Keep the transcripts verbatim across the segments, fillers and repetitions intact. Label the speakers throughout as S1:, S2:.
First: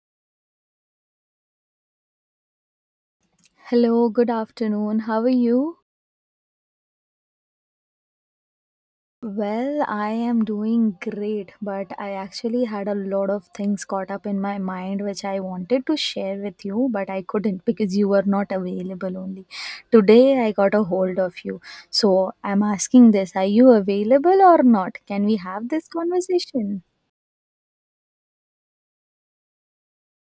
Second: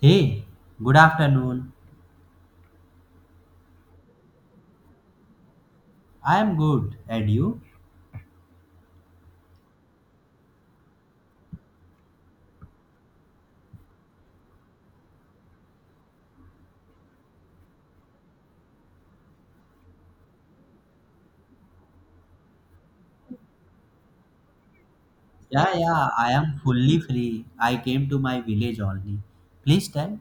S1: Hey, good afternoon.
S2: Hello, good afternoon. How are you?
S1: I am good. And you?
S2: Well, I am doing great, but I actually had a lot of things caught up in my mind which I wanted to share with you, but I couldn't because you were not available only. Today I got a hold of you. So I'm asking this, are you available or not? Can we have
S1: Yeah,
S2: this
S1: yeah, I am
S2: conversation?
S1: fully free. I came to my village only. Please tell.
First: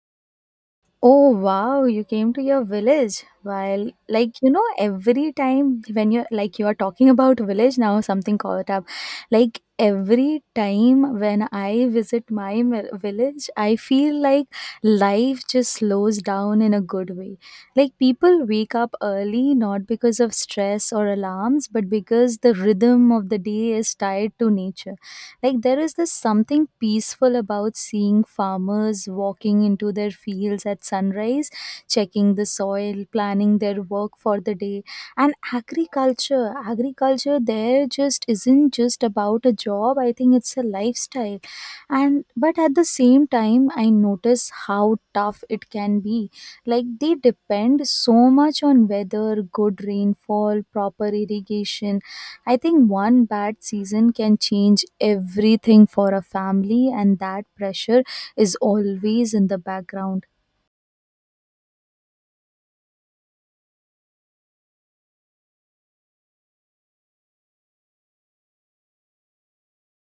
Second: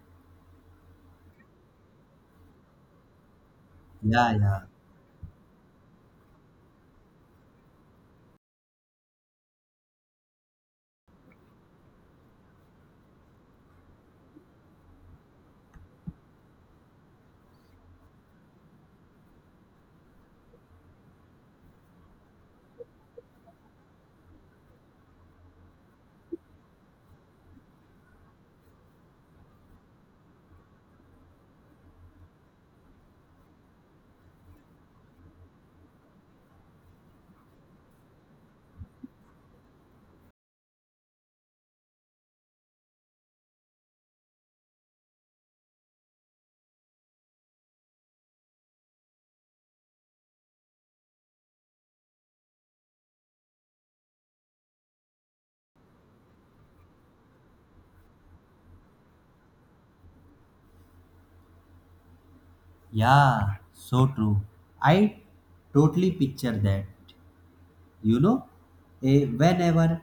S2: Oh wow, you came to your village. While
S1: Yeah,
S2: like you
S1: yeah.
S2: know, every time when you're like you are talking about village now, something caught up. Like every time when I visit my mi- village, I feel like life just slows down in a good way. Like people wake up early not because of stress or alarms, but because the rhythm of the day is tied to nature. Like there is this something peaceful about seeing farmers walking into their fields at sunrise, checking the soil, planning their work for the day. And agriculture, agriculture there just isn't just about a job. I think it's a lifestyle. And but at the same time, I notice how tough it can be. Like they depend so much on weather, good rainfall, proper irrigation. I think one bad season can change everything for a family, and that pressure is always in the background.
S1: Yeah, so true. I totally picture that. You know, eh, Whenever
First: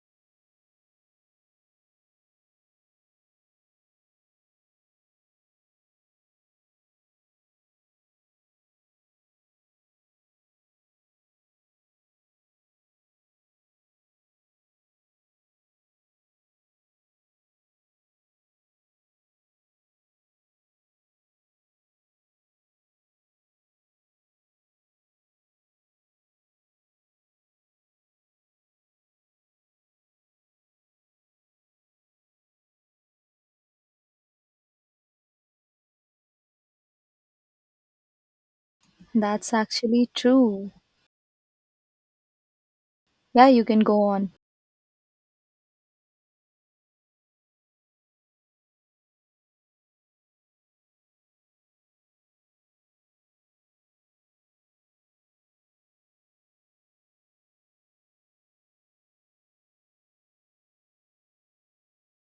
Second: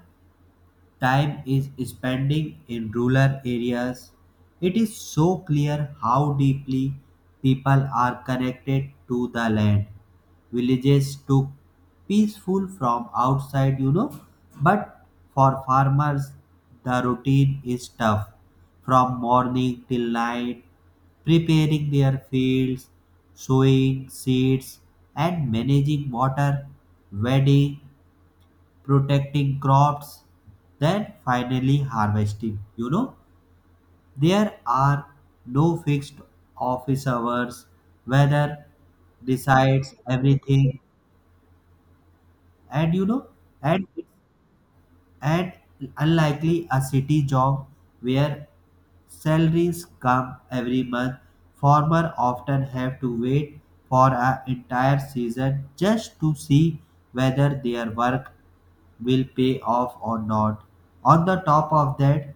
S1: time is spending in rural areas, it is so clear how deeply people are connected to the land. Villages took peaceful from outside, you know, but for farmers, the routine is tough from morning till night, preparing their fields, sowing seeds, and managing water, weeding, protecting crops, then finally harvesting. You know, there are no fixed office hours, weather
S2: That's
S1: decides
S2: actually true.
S1: everything, and you know,
S2: Yeah, you can
S1: and
S2: go on.
S1: and unlikely a city job where salaries come every month. Farmers often have to wait for an entire season just to see whether their work will pay off or not. On the top of that,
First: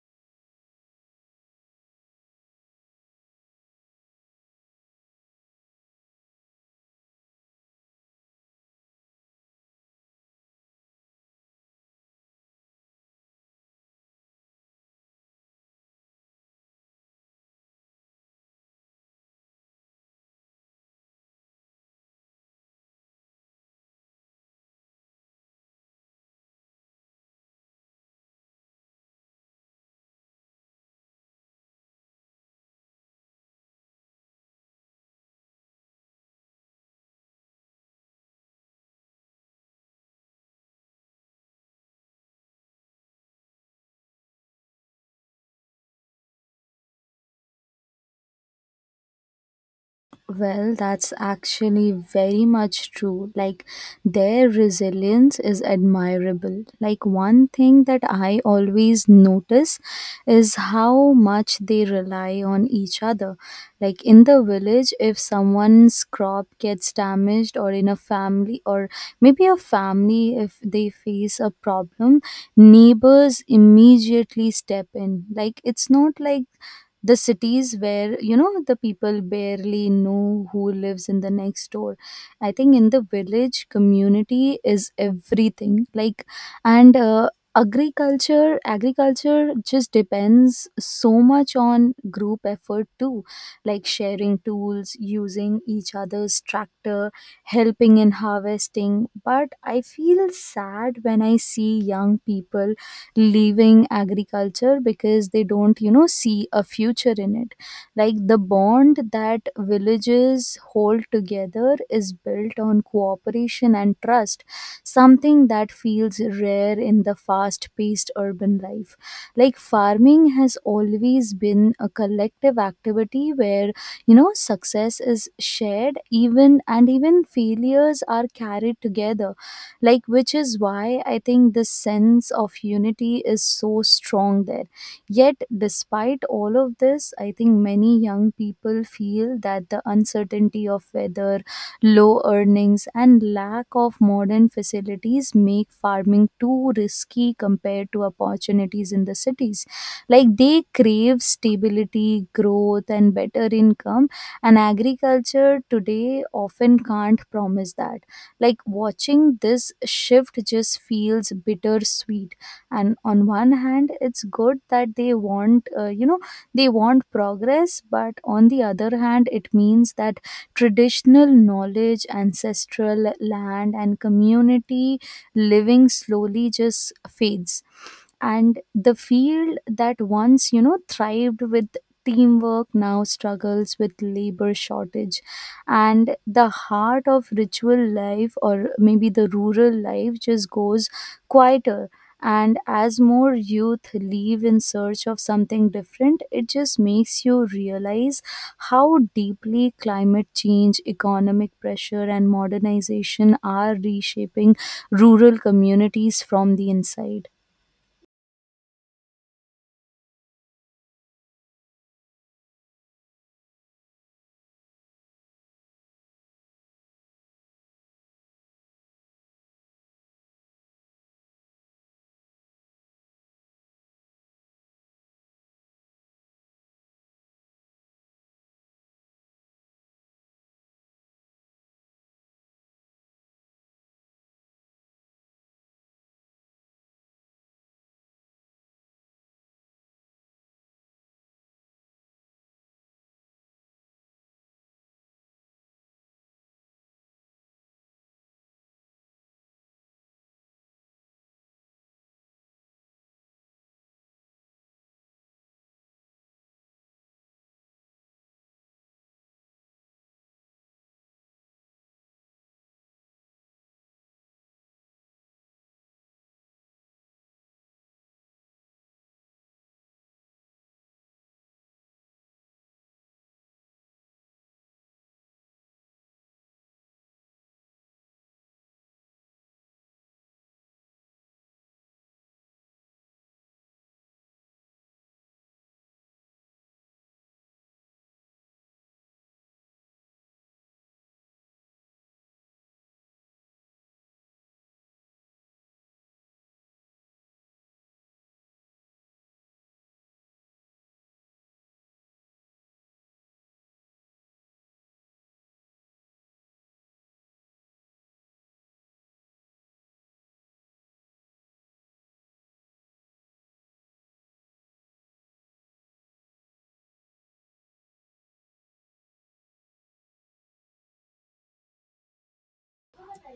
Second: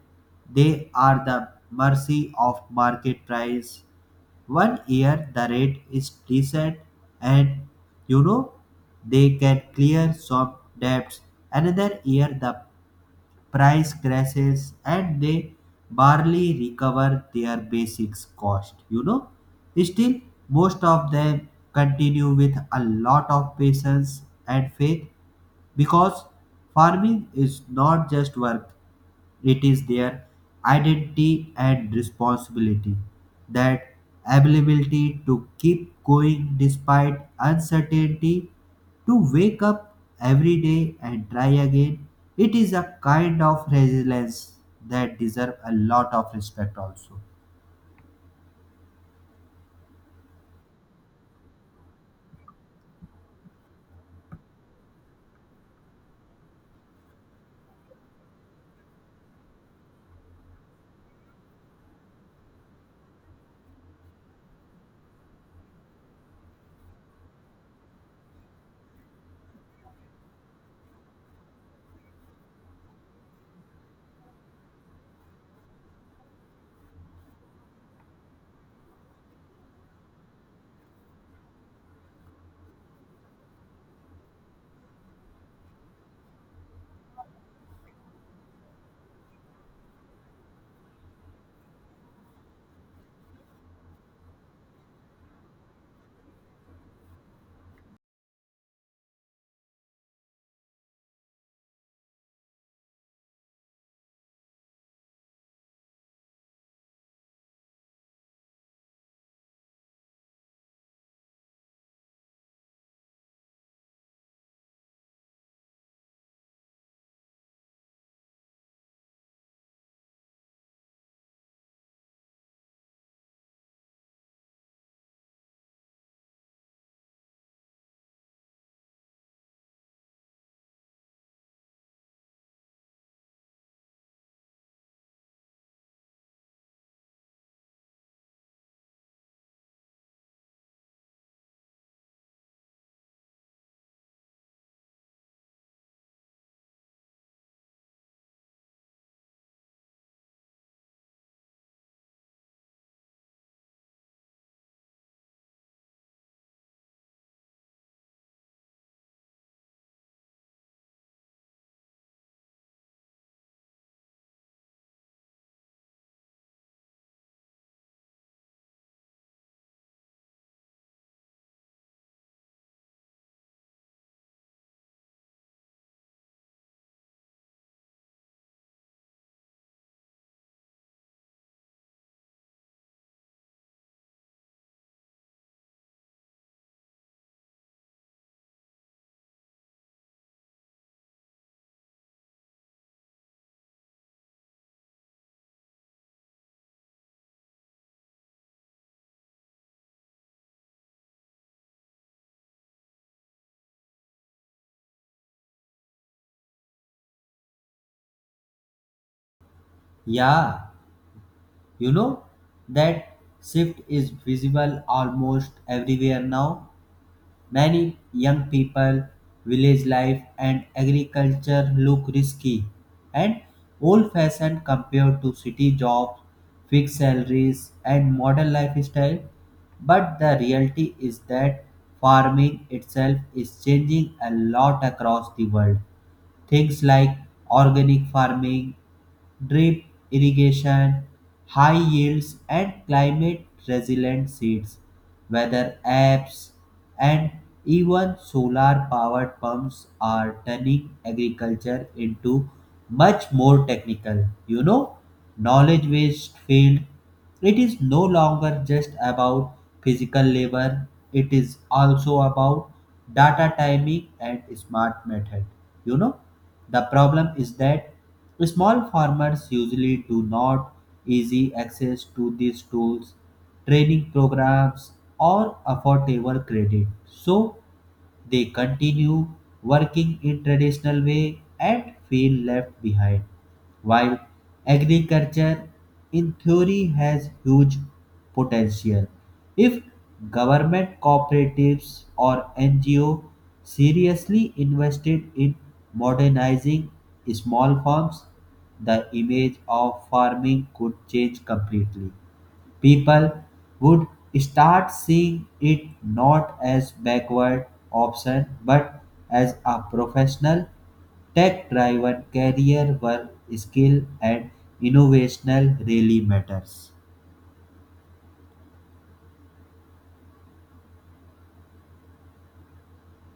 S1: they are the mercy of market price. One year the rate is decent, and you know, they can clear some debts. Another year the price crashes and they barely recover their basics cost, you know. Still, most of them continue with a lot of patience and faith because farming is not just work, it is their identity and responsibility. That ability to keep going despite uncertainty, to wake up every day and try again, it is a kind of resilience that deserve a lot of respect also.
S2: Well, that's actually very much true. Like, their resilience is admirable. Like, one thing that I always notice is how much they rely on each other. Like, in the village, if someone's crop gets damaged, or in a family, or maybe a family, if they face a problem, neighbors immediately step in. Like, it's not like the cities where you know the people barely know who lives in the next door. I think in the village community is everything. Like and uh, agriculture agriculture just depends so much on group effort too. Like sharing tools, using each other's tractor, helping in harvesting. But I feel sad when I see young people leaving agriculture because they don't you know see a future in it. Like the bond that villages hold together is built on cooperation and trust, something that feels rare in the fast paced urban life. Like farming has always been a collective activity where you know success is shared, even and even failures are carried together. Like which is why I think this sense of unity is so strong there. Yet despite all of this, I think many young people feel that the uncertainty of weather, low earnings, and lack of modern facilities make farming too risky compared to opportunities in the cities. Like they crave stability, growth, and better income, and agriculture today often can't promise that. Like watching this shift just feels bittersweet. And on one hand, it's good that they want, uh, you know, they want progress, but on the other hand, it means that traditional knowledge, ancestral land, and community living slowly just fades, and the field that once you know thrived with teamwork now struggles with labor shortage, and the heart of ritual life or maybe the rural life just goes quieter. And as more youth leave in search of something different, it just makes you realize how deeply climate change, economic pressure, and modernization are reshaping rural communities from the inside.
S1: Yeah, you know, that shift is visible almost everywhere now. Many young people, village life, and agriculture look risky and old fashioned compared to city jobs, fixed salaries, and modern lifestyle. But the reality is that farming itself is changing a lot across the world. Things like organic farming, drip irrigation, high yields, and climate resilient seeds, weather apps, and even solar powered pumps are turning agriculture into much more technical, you know, knowledge based field. It is no longer just about physical labor, it is also about data timing and smart method. You know, the problem is that small farmers usually do not easy access to these tools, training programs, or affordable credit. So they continue working in traditional way and feel left behind. While agriculture in theory has huge potential, if government cooperatives or N G O seriously invested in modernizing small farms, the image of farming could change completely. People would start seeing it not as backward option but as a professional, tech driven career where skill and innovational really matters.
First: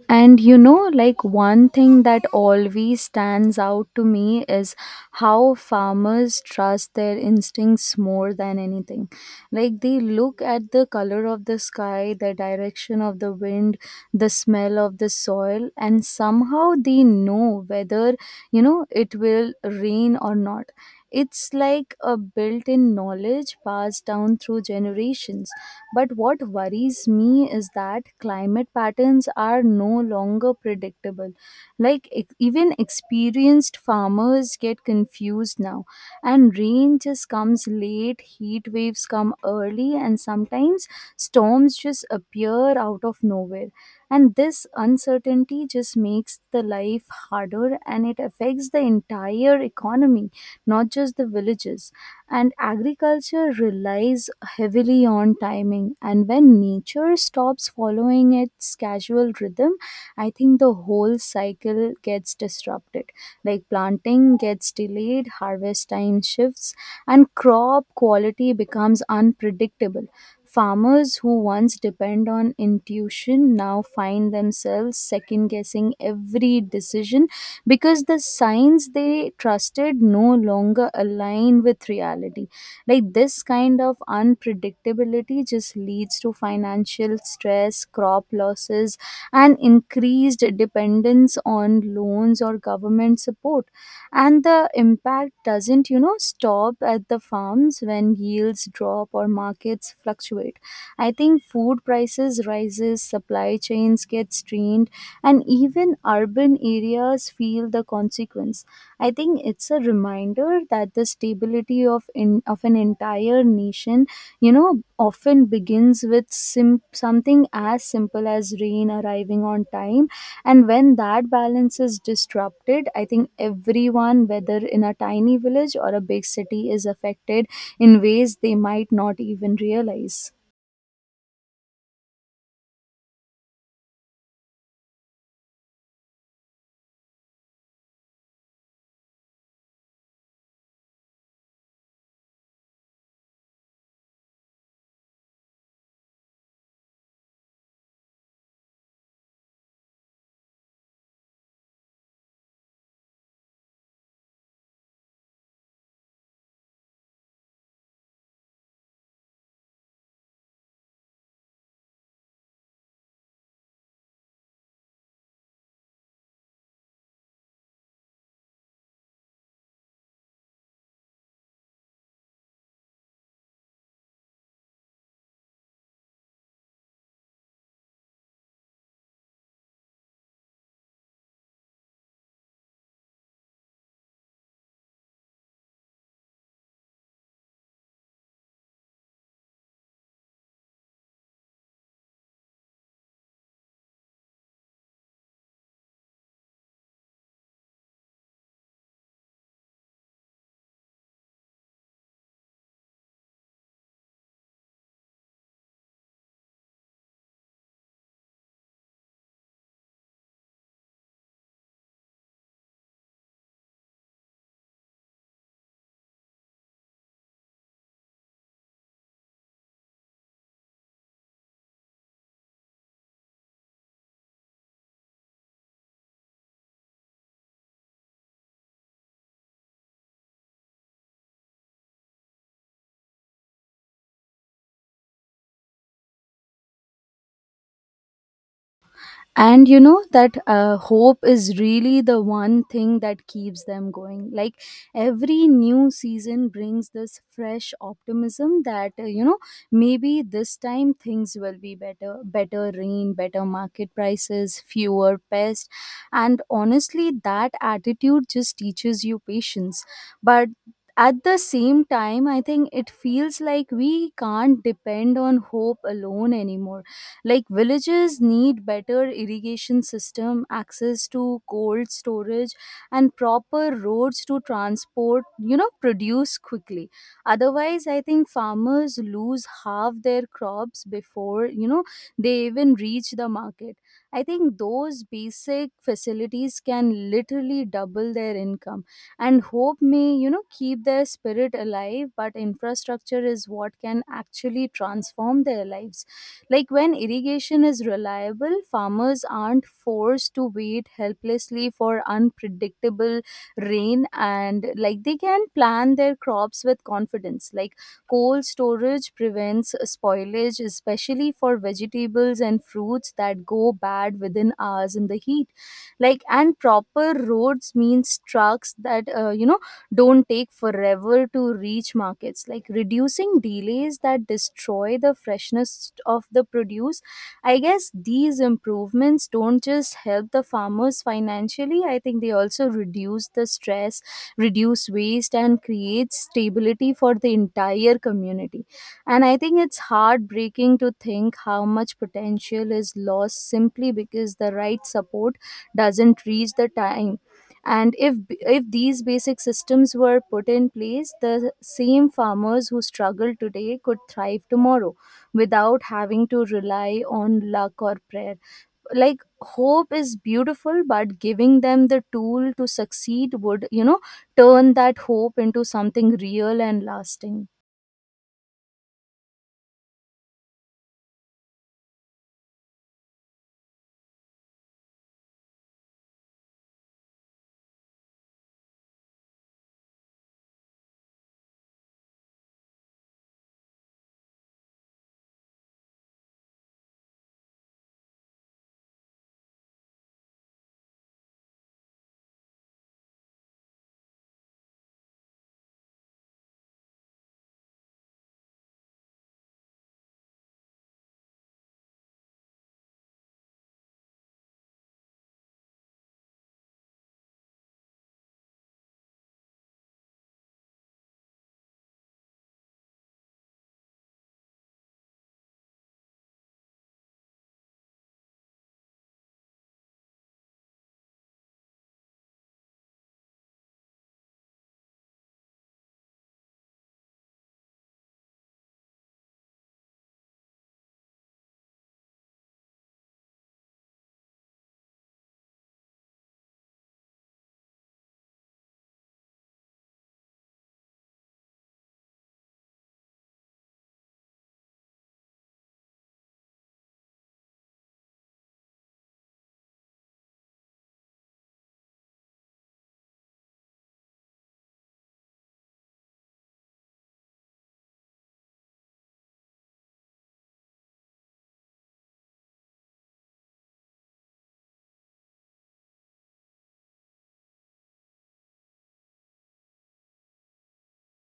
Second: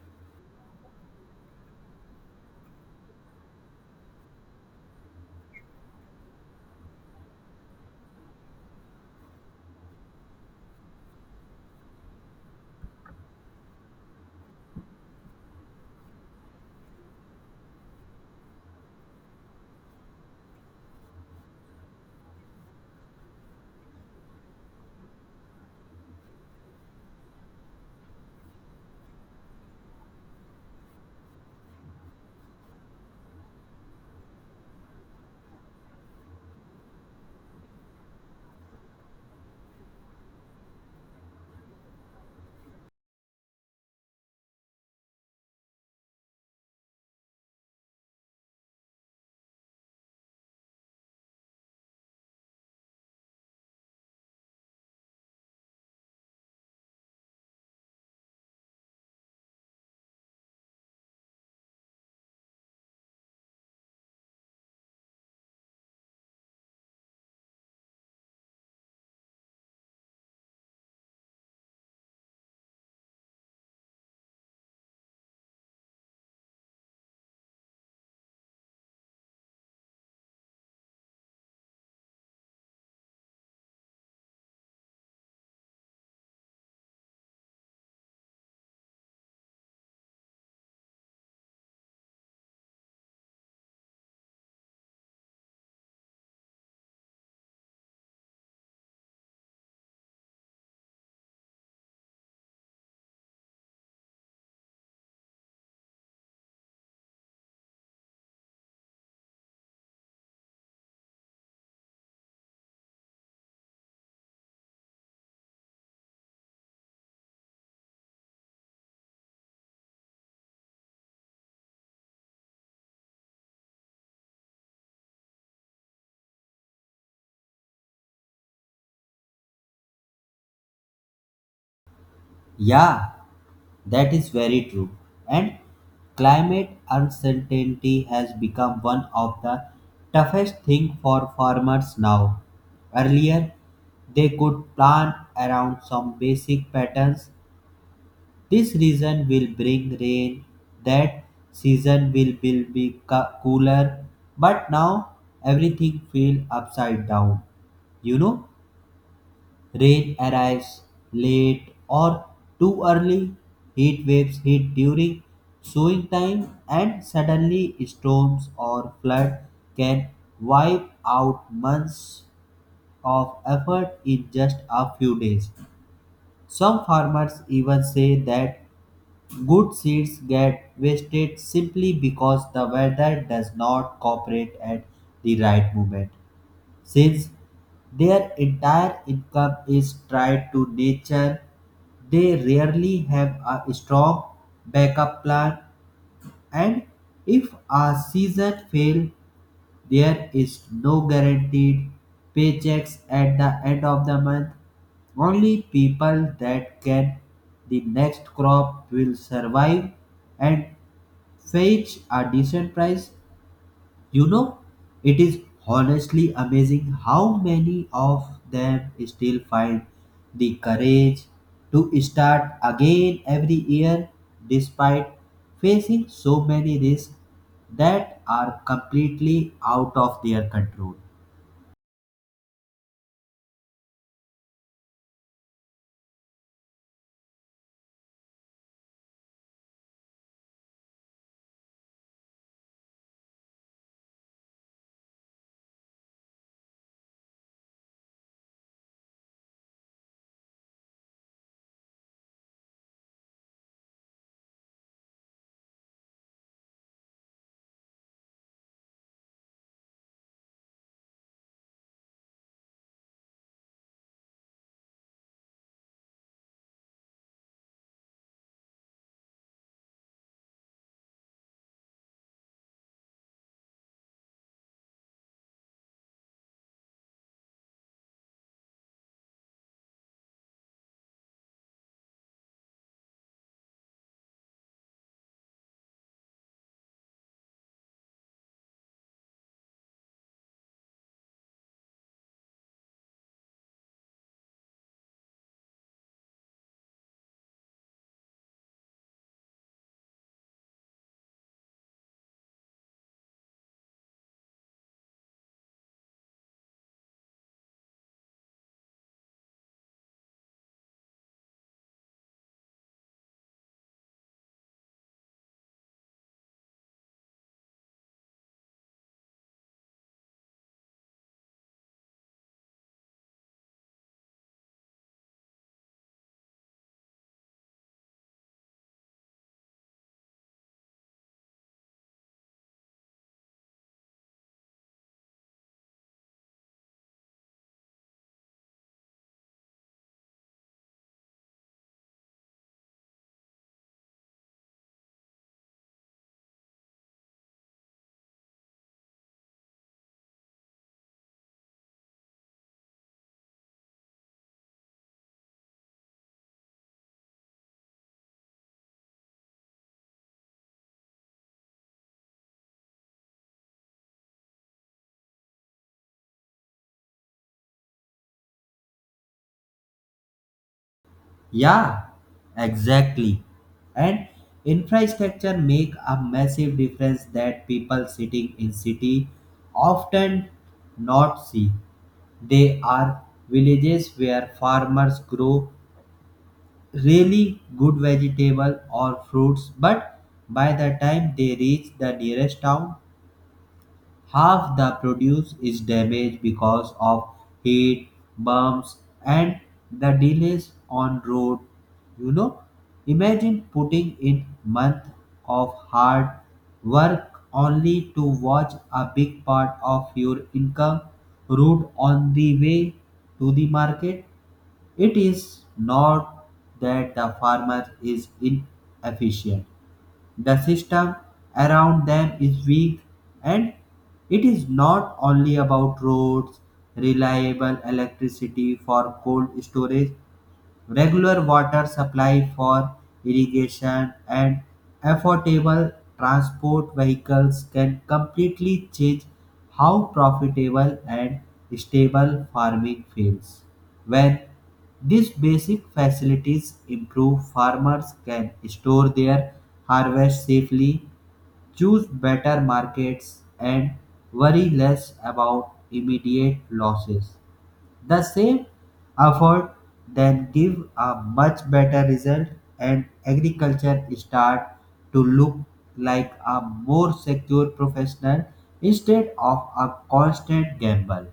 S2: And you know, like one thing that always stands out to me is how farmers trust their instincts more than anything. Like they look at the color of the sky, the direction of the wind, the smell of the soil, and somehow they know whether, you know, it will rain or not. It's like a built in knowledge passed down through generations. But what worries me is that climate patterns are no longer predictable. Like, e- even experienced farmers get confused now, and rain just comes late, heat waves come early, and sometimes storms just appear out of nowhere. And this uncertainty just makes the life harder, and it affects the entire economy, not just the villages. And agriculture relies heavily on timing, and when nature stops following its casual rhythm, I think the whole cycle gets disrupted. Like planting gets delayed, harvest time shifts, and crop quality becomes unpredictable. Farmers who once depend on intuition now find themselves second guessing every decision because the signs they trusted no longer align with reality. Like this kind of unpredictability just leads to financial stress, crop losses, and increased dependence on loans or government support. And the impact doesn't, you know, stop at the farms. When yields drop or markets fluctuate, I think food prices rises, supply chains get strained, and even urban areas feel the consequence. I think it's a reminder that the stability of in, of an entire nation, you know, often begins with sim- something as simple as rain arriving on time, and when that balance is disrupted, I think everyone, whether in a tiny village or a big city, is affected in ways they might not even realize.
S1: Yeah, that is very true. And climate uncertainty has become one of the toughest thing for farmers now. Earlier, they could plan around some basic patterns. This region will bring rain. That season will, will be co- cooler. But now everything feels upside down. You know, rain arrives late or too early. Heat waves hit during sowing time, and suddenly storms or flood can wipe out months of effort in just a few days. Some farmers even say that good seeds get wasted simply because the weather does not cooperate at the right moment. Since their entire income is tied to nature, they rarely have a strong backup plan, and if a season fails, there is no guaranteed paychecks at the end of the month. Only people that can the next crop will survive and fetch a decent price. You know, it is honestly amazing how many of them still find the courage to start again every year despite facing so many risks that are completely out of their control.
S2: And you know that uh, hope is really the one thing that keeps them going. Like every new season brings this fresh optimism that uh, you know, maybe this time things will be better, better rain, better market prices, fewer pests. And honestly, that attitude just teaches you patience. But at the same time, I think it feels like we can't depend on hope alone anymore. Like villages need better irrigation system, access to cold storage, and proper roads to transport you know produce quickly. Otherwise I think farmers lose half their crops before you know they even reach the market. I think those basic facilities can literally double their income, and hope may you know keep their spirit alive, but infrastructure is what can actually transform their lives. Like when irrigation is reliable, farmers aren't forced to wait helplessly for unpredictable rain, and like they can plan their crops with confidence. Like cold storage prevents spoilage, especially for vegetables and fruits that go bad within hours in the heat. Like and proper roads means trucks that uh, you know don't take forever to reach markets. Like reducing delays that destroy the freshness of the produce. I guess these improvements don't just help the farmers financially, I think they also reduce the stress, reduce waste, and create stability for the entire community. And I think it's heartbreaking to think how much potential is lost simply because the right support doesn't reach the time. And if if these basic systems were put in place, the same farmers who struggle today could thrive tomorrow without having to rely on luck or prayer. Like hope is beautiful, but giving them the tool to succeed would you know turn that hope into something real and lasting.
S1: Yeah, exactly. And infrastructure make a massive difference that people sitting in city often not see. They are villages where farmers grow really good vegetable or fruits, but by the time they reach the nearest town, half the produce is damaged because of heat, bumps, and the delays on road. You know, imagine putting in month of hard work only to watch a big part of your income route on the way to the market. It is not that the farmer is inefficient. The system around them is weak, and it is not only about roads. Reliable electricity for cold storage, regular water supply for irrigation, and affordable transport vehicles can completely change how profitable and stable farming feels. When these basic facilities improve, farmers can store their harvest safely, choose better markets, and worry less about immediate losses. The same effort then give a much better result, and agriculture start to look like a more secure professional instead of a constant gamble.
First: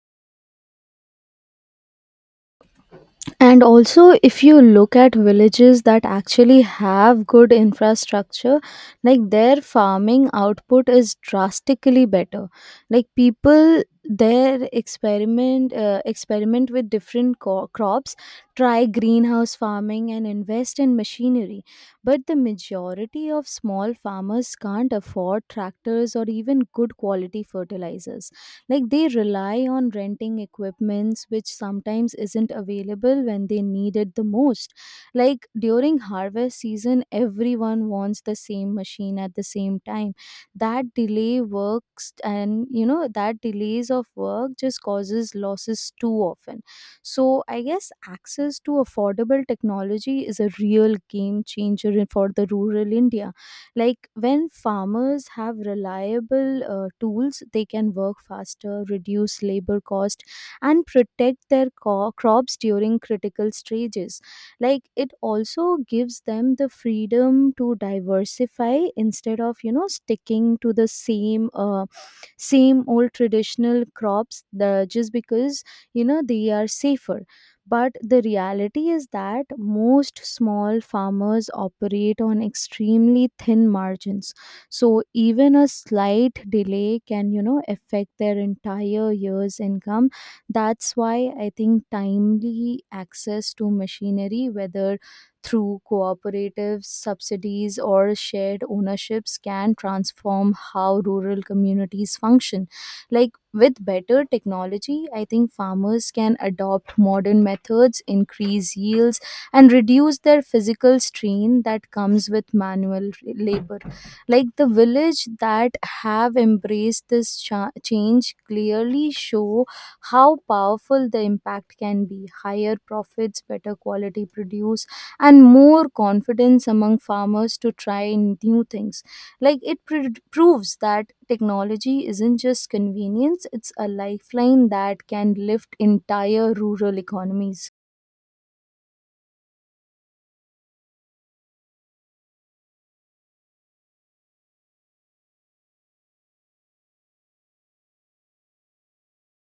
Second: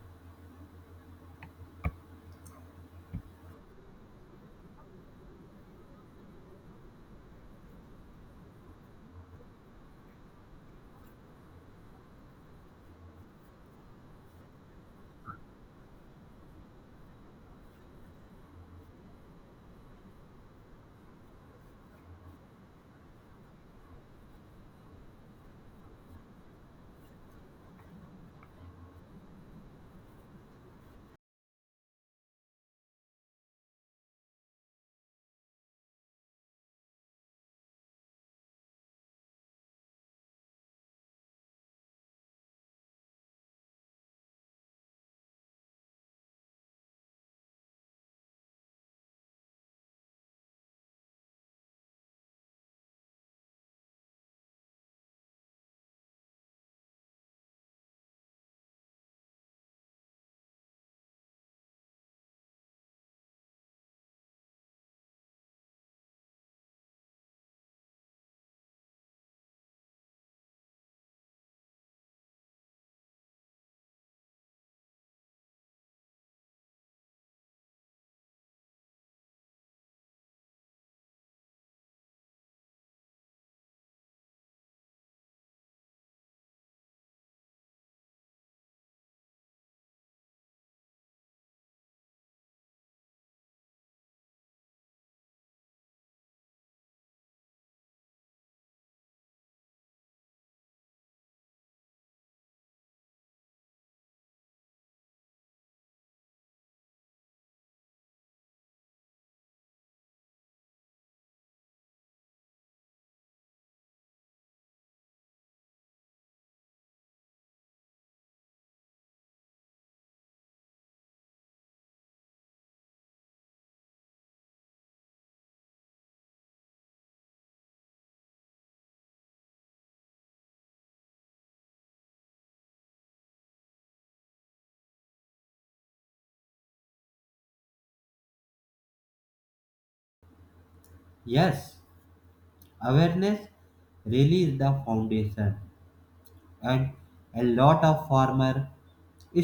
S2: And also, if you look at villages that actually have good infrastructure, like their farming output is drastically better. Like people there experiment uh, experiment with different co- crops, try greenhouse farming, and invest in machinery. But the majority of small farmers can't afford tractors or even good quality fertilizers. Like they rely on renting equipments which sometimes isn't available when they need it the most. Like during harvest season, everyone wants the same machine at the same time. That delay works, and you know that delays of work just causes losses too often. So I guess access to affordable technology is a real game changer in- for the rural India. Like when farmers have reliable uh, tools, they can work faster, reduce labor cost, and protect their co- crops during critical stages. Like it also gives them the freedom to diversify instead of you know sticking to the same uh, same old traditional crops the, just because you know they are safer. But the reality is that most small farmers operate on extremely thin margins. So even a slight delay can, you know, affect their entire year's income. That's why I think timely access to machinery, whether through cooperatives, subsidies, or shared ownerships, can transform how rural communities function. Like with better technology, I think farmers can adopt modern methods, increase yields, and reduce their physical strain that comes with manual r- labor. Like the village that have embraced this cha- change clearly show how powerful the impact can be. Higher profits, better quality produce, and more confidence among farmers to try new things. Like it pr- proves that technology isn't just convenience, it's a lifeline that can lift entire rural economies.
S1: Yes, awareness really is the foundation, and a lot of farmer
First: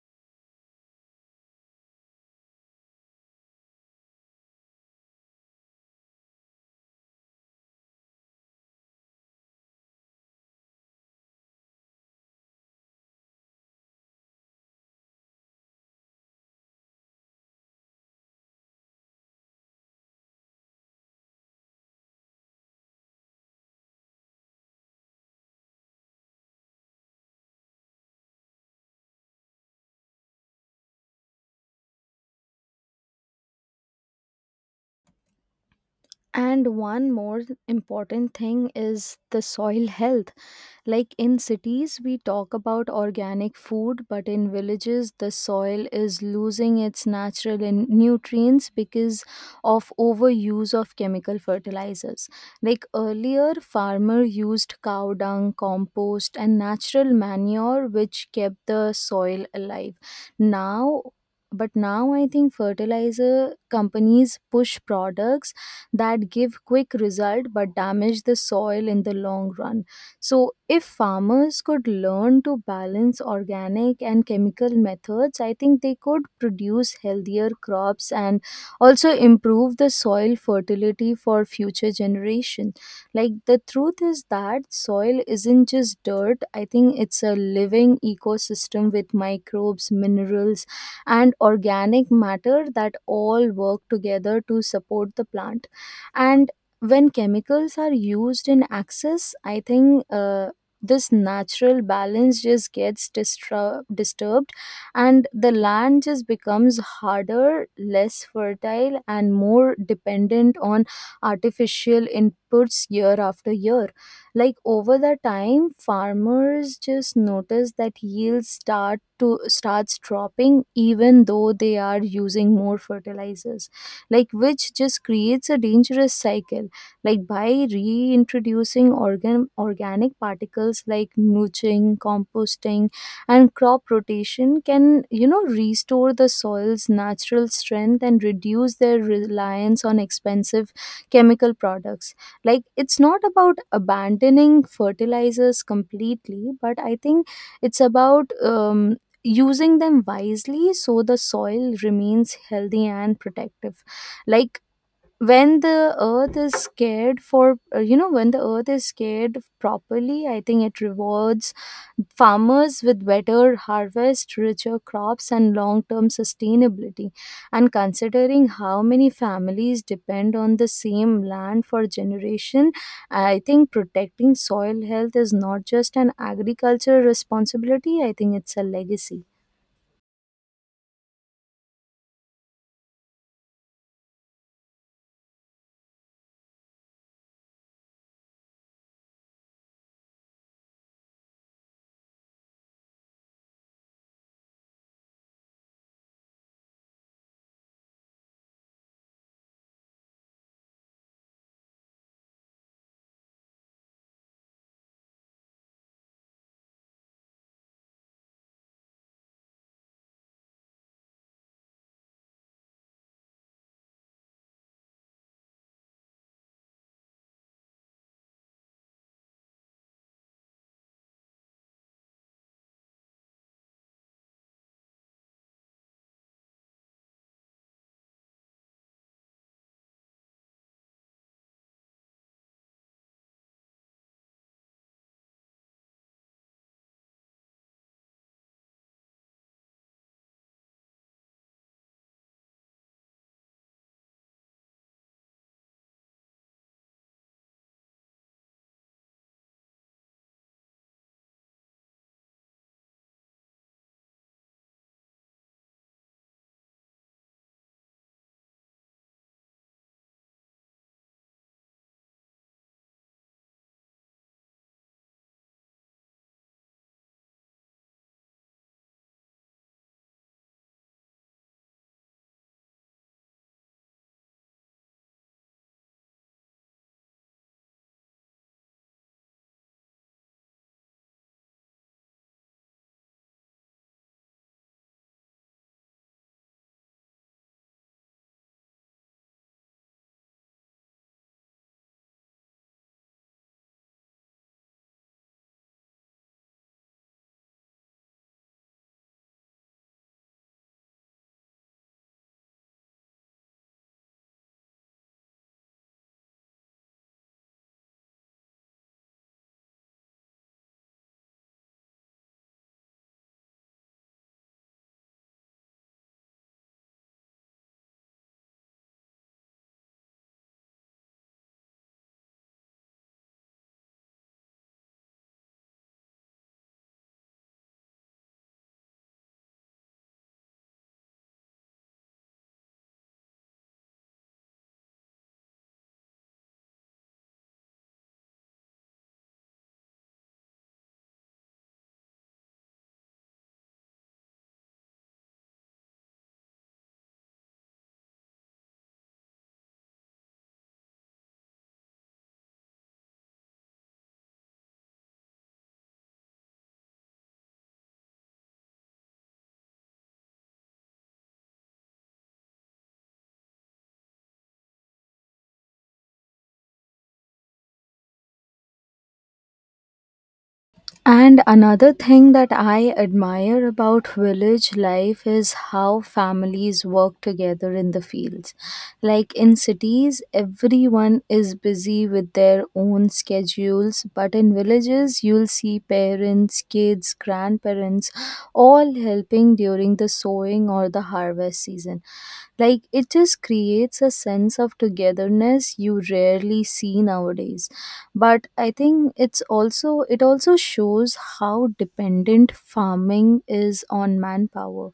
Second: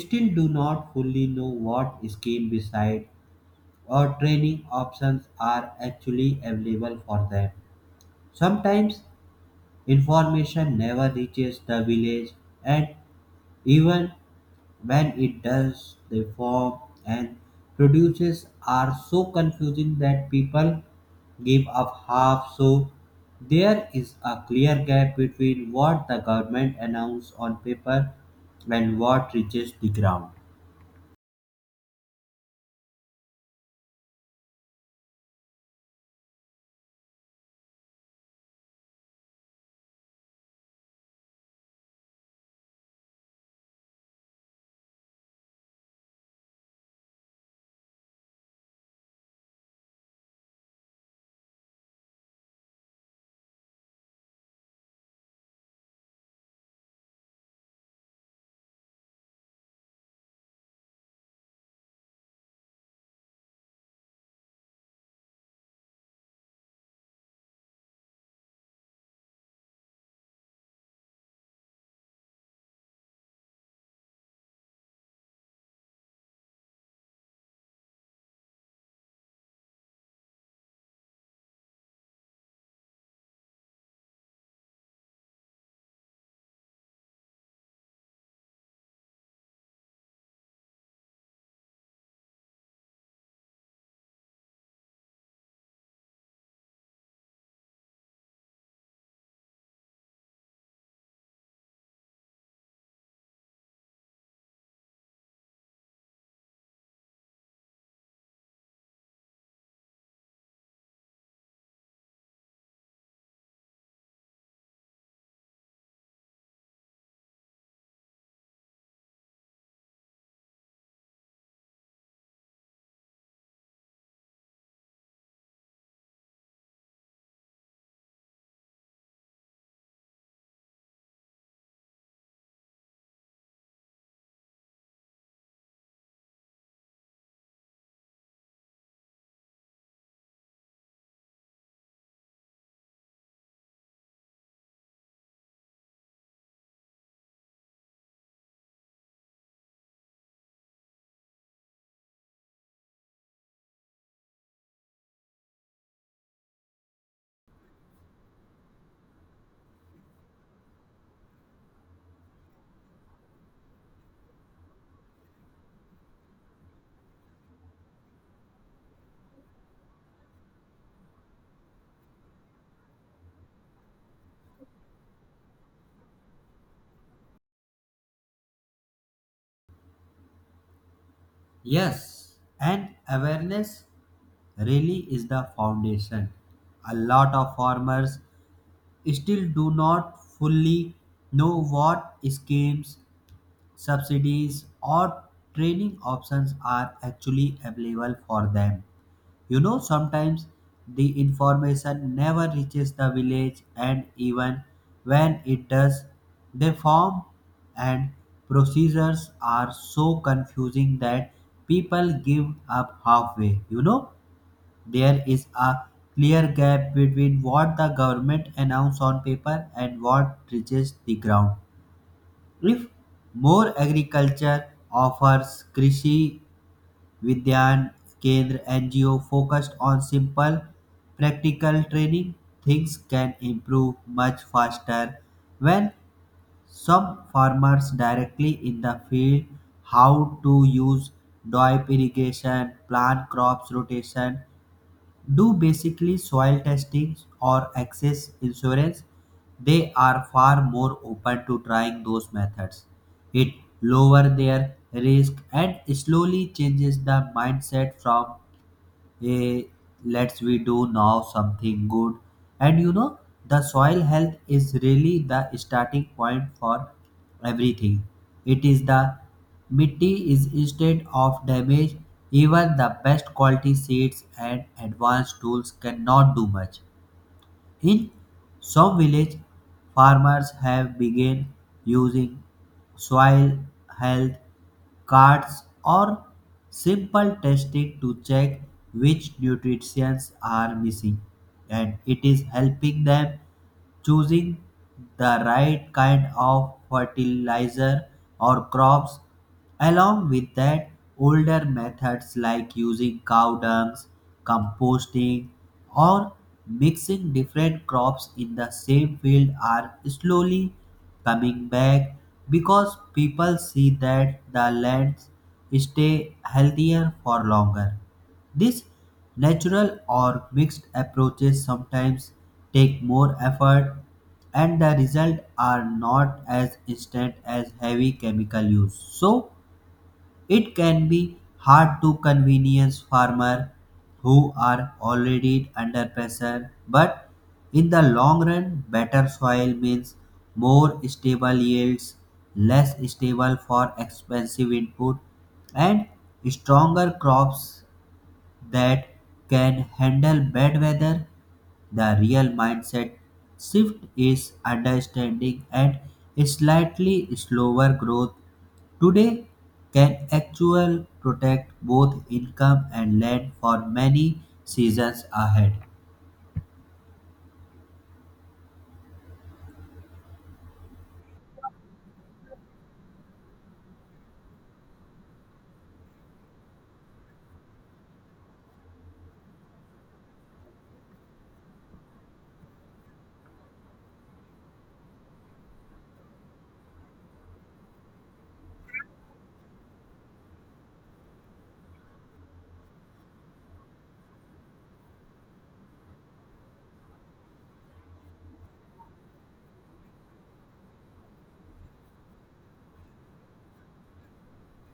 S1: still do not fully know what scheme beside or training options are actually available for them. Sometimes information never reaches the village, and even when it does, the form and produces are so confusing that people give up half. So, there is a clear gap between what the government announces on paper and what reaches the ground.
S2: And one more important thing is the soil health. Like in cities, we talk about organic food, but in villages, the soil is losing its natural in- nutrients because of overuse of chemical fertilizers. Like earlier, farmer used cow dung, compost, and natural manure, which kept the soil alive. Now, but now I think fertilizer companies push products that give quick result but damage the soil in the long run. So if farmers could learn to balance organic and chemical methods, I think they could produce healthier crops and also improve the soil fertility for future generation. Like the truth is that soil isn't just dirt, I think it's a living ecosystem with microbes, minerals and organic matter that all work together to support the plant. And when chemicals are used in excess, I think uh, this natural balance just gets distru- disturbed, and the land just becomes harder, less fertile and more dependent on artificial inputs year after year. Like over the time, farmers just notice that yields start to starts dropping even though they are using more fertilizers, like which just creates a dangerous cycle. Like by reintroducing organ organic particles like mulching, composting and crop rotation can, you know, restore the soil's natural strength and reduce their reliance on expensive chemical products. Like it's not about abandoning fertilizers completely, but I think it's about, um, using them wisely so the soil remains healthy and protective. Like when the earth is scared for uh, you know when the earth is scared properly, I think it rewards farmers with better harvest, richer crops and long term sustainability. And considering how many families depend on the same land for generation, I think protecting soil health is not just an agricultural responsibility, I think it's a legacy.
S1: Yes, and awareness really is the foundation. A lot of farmers still do not fully know what schemes, subsidies, or training options are actually available for them. You know, sometimes the information never reaches the village, and even when it does, the form and procedures are so confusing that people give up halfway. You know, there is a clear gap between what the government announces on paper and what reaches the ground. If more agriculture offers Krishi Vidyan Kendra N G O focused on simple practical training, things can improve much faster. When some farmers directly in the field how to use drip irrigation, plant crops rotation, do basically soil testing or access insurance, they are far more open to trying those methods. It lower their risk and slowly changes the mindset from eh, let's we do now something good. And you know, the soil health is really the starting point for everything. It is the mitti is instead of damage, even the best quality seeds and advanced tools cannot do much. In some villages, farmers have begun using soil health cards or simple testing to check which nutrients are missing, and it is helping them choosing the right kind of fertilizer or crops. Along with that, older methods like using cow dung, composting, or mixing different crops in the same field are slowly coming back because people see that the lands stay healthier for longer. These natural or mixed approaches sometimes take more effort and the results are not as instant as heavy chemical use. So, it can be hard to convenience farmers who are already under pressure, but in the long run, better soil means more stable yields, less stable for expensive input, and stronger crops that can handle bad weather. The real mindset shift is understanding and slightly slower growth today can actually protect both income and land for many seasons ahead.
S2: And another thing that I admire about village life is how families work together in the fields. Like in cities, everyone is busy with their own schedules, but in villages, you'll see parents, kids, grandparents all helping during the sowing or the harvest season. Like it just creates a sense of togetherness you rarely see nowadays, but I think it's also, it also shows how dependent farming is on manpower.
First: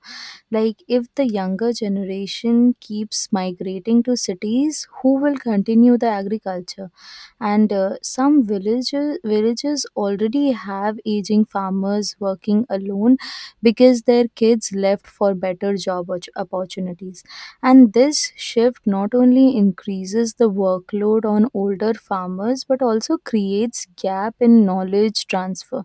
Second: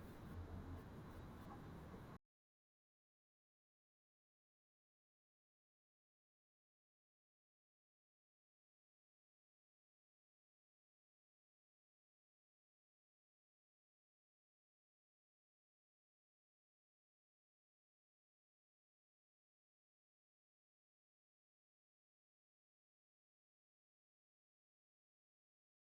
S2: Like if the younger generation keeps migrating to cities, who will continue the agriculture? And uh, some villages villages already have aging farmers working alone because their kids left for better job opp- opportunities, and this shift not only increases the workload on older farmers but also creates gap in knowledge transfer,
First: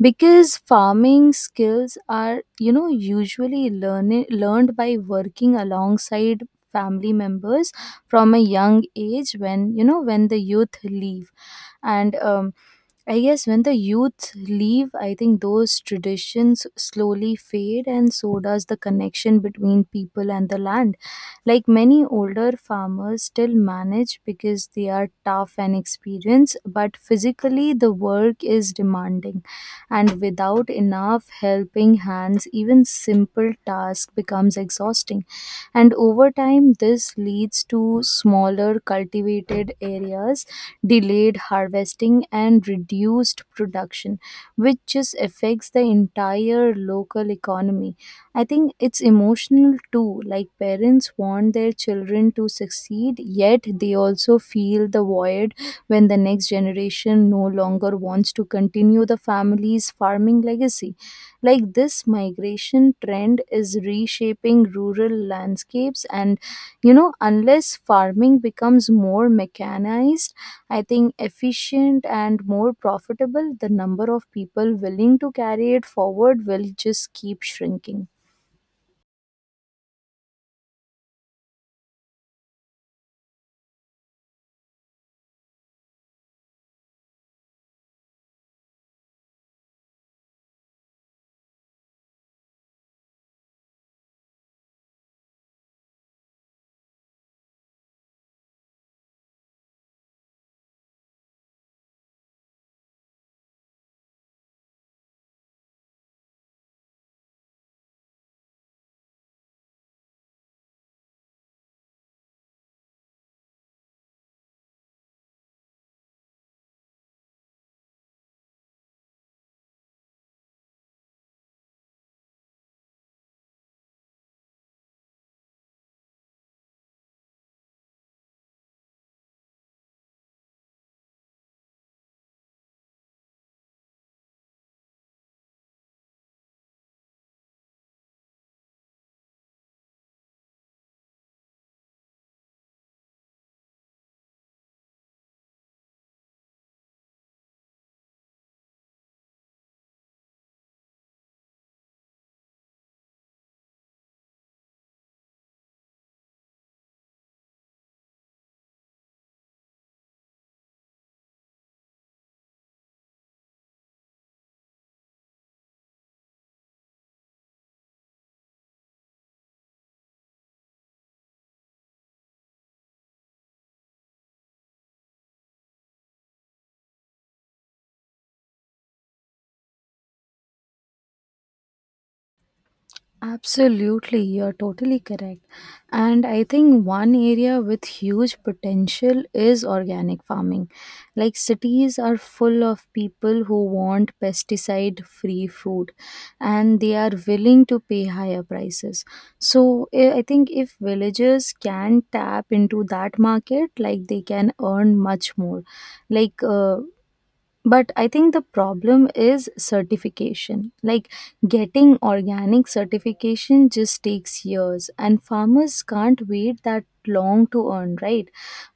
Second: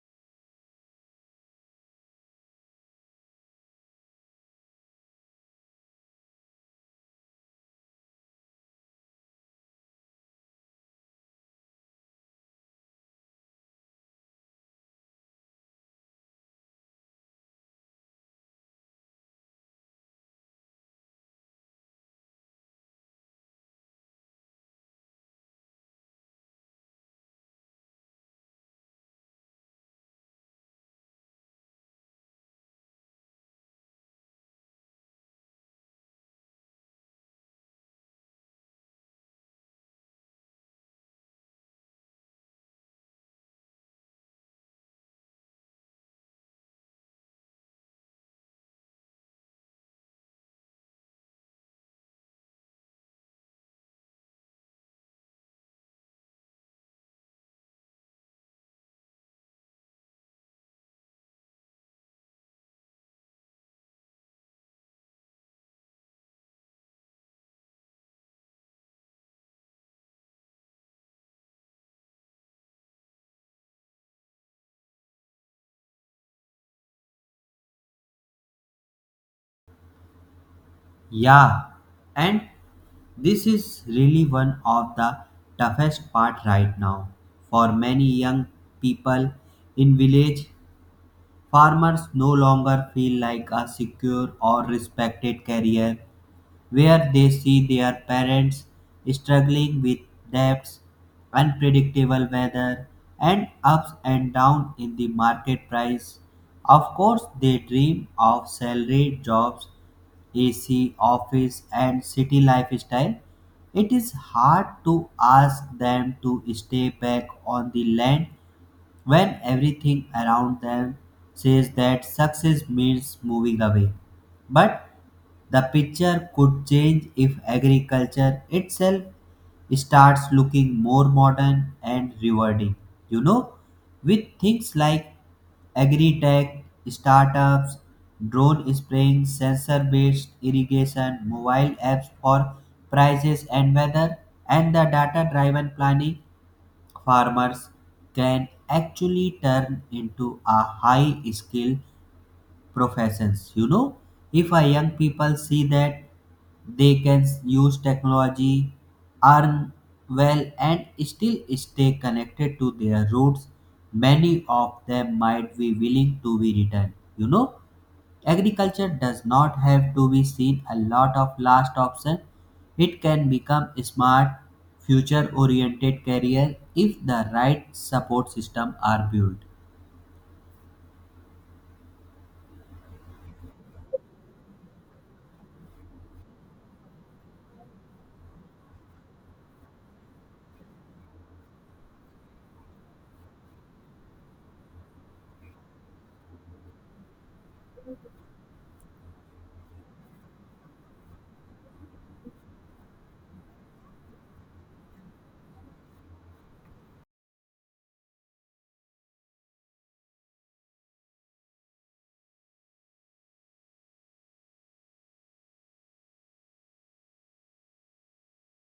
S2: because farming skills are, you know, usually learn- learned by working alongside family members from a young age. When, you know when the youth leave, and um, I guess when the youth leave I think those traditions slowly fade, and so does the connection between people and the land. Like many older farmers still manage because they are tough and experienced, but physically the work is demanding, and without enough helping hands, even simple task becomes exhausting. And over time this leads to smaller cultivated areas, delayed harvesting and reduced production, which just affects the entire local economy. I think it's emotional too, like parents want their children to succeed, yet they also feel the void when the next generation no longer wants to continue the family's farming legacy. Like this migration trend is reshaping rural landscapes, and, you know, unless farming becomes more mechanized, I think efficient and more profitable, the number of people willing to carry it forward will just keep shrinking.
S1: Yeah, and this is really one of the toughest part right now for many young people in village. Farmers no longer feel like a secure or respected career where they see their parents struggling with debts, unpredictable weather, and ups and downs in the market price. Of course, they dream of salaried jobs, A C, office, and city lifestyle. It is hard to ask them to stay back on the land when everything around them says that success means moving away. But the picture could change if agriculture itself starts looking more modern and rewarding. You know, with things like agri-tech, startups, drone spraying, sensor-based irrigation, mobile apps for prices and weather, and the data-driven planning, farmers can actually turn into a high skill professions. You know, if a young people see that they can use technology, earn well, and still stay connected to their roots, many of them might be willing to be returned, you know. Agriculture does not have to be seen a lot of last option. It can become a smart, future oriented career if the right support system are built.
S2: Absolutely, you're totally correct. And I think one area with huge potential is organic farming. Like cities are full of people who want pesticide free food, and they are willing to pay higher prices. So eh, I think if villagers can tap into that market, like they can earn much more. Like uh, but I think the problem is certification. Like getting organic certification just takes years, and farmers can't wait that long to earn, right?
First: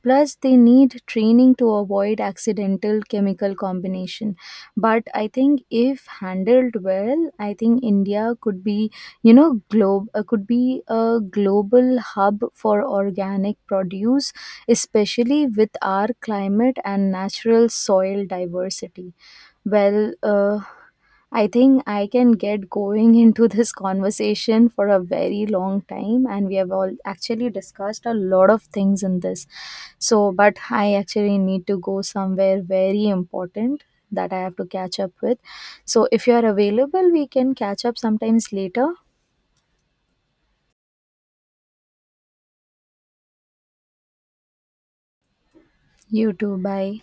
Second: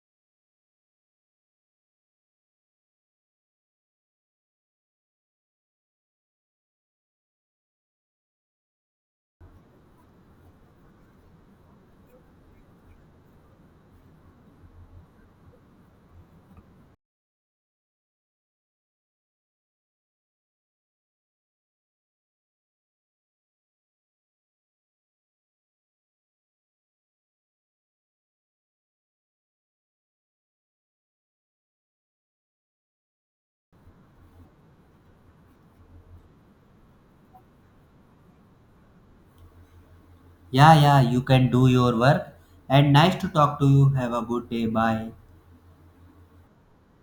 S2: Plus, they need training to avoid accidental chemical combination. But I think if handled well, I think India could be, you know, globe uh, could be a global hub for organic produce, especially with our climate and natural soil diversity. Well, uh, I think I can get going into this conversation for a very long time, and we have all actually discussed a lot of things in this. So, but I actually need to go somewhere very important that I have to catch up with. So, if you are available, we can catch up sometimes later.
S1: Yeah, yeah, you can do your work and nice to talk to you. Have a good day. Bye.
S2: You too. Bye.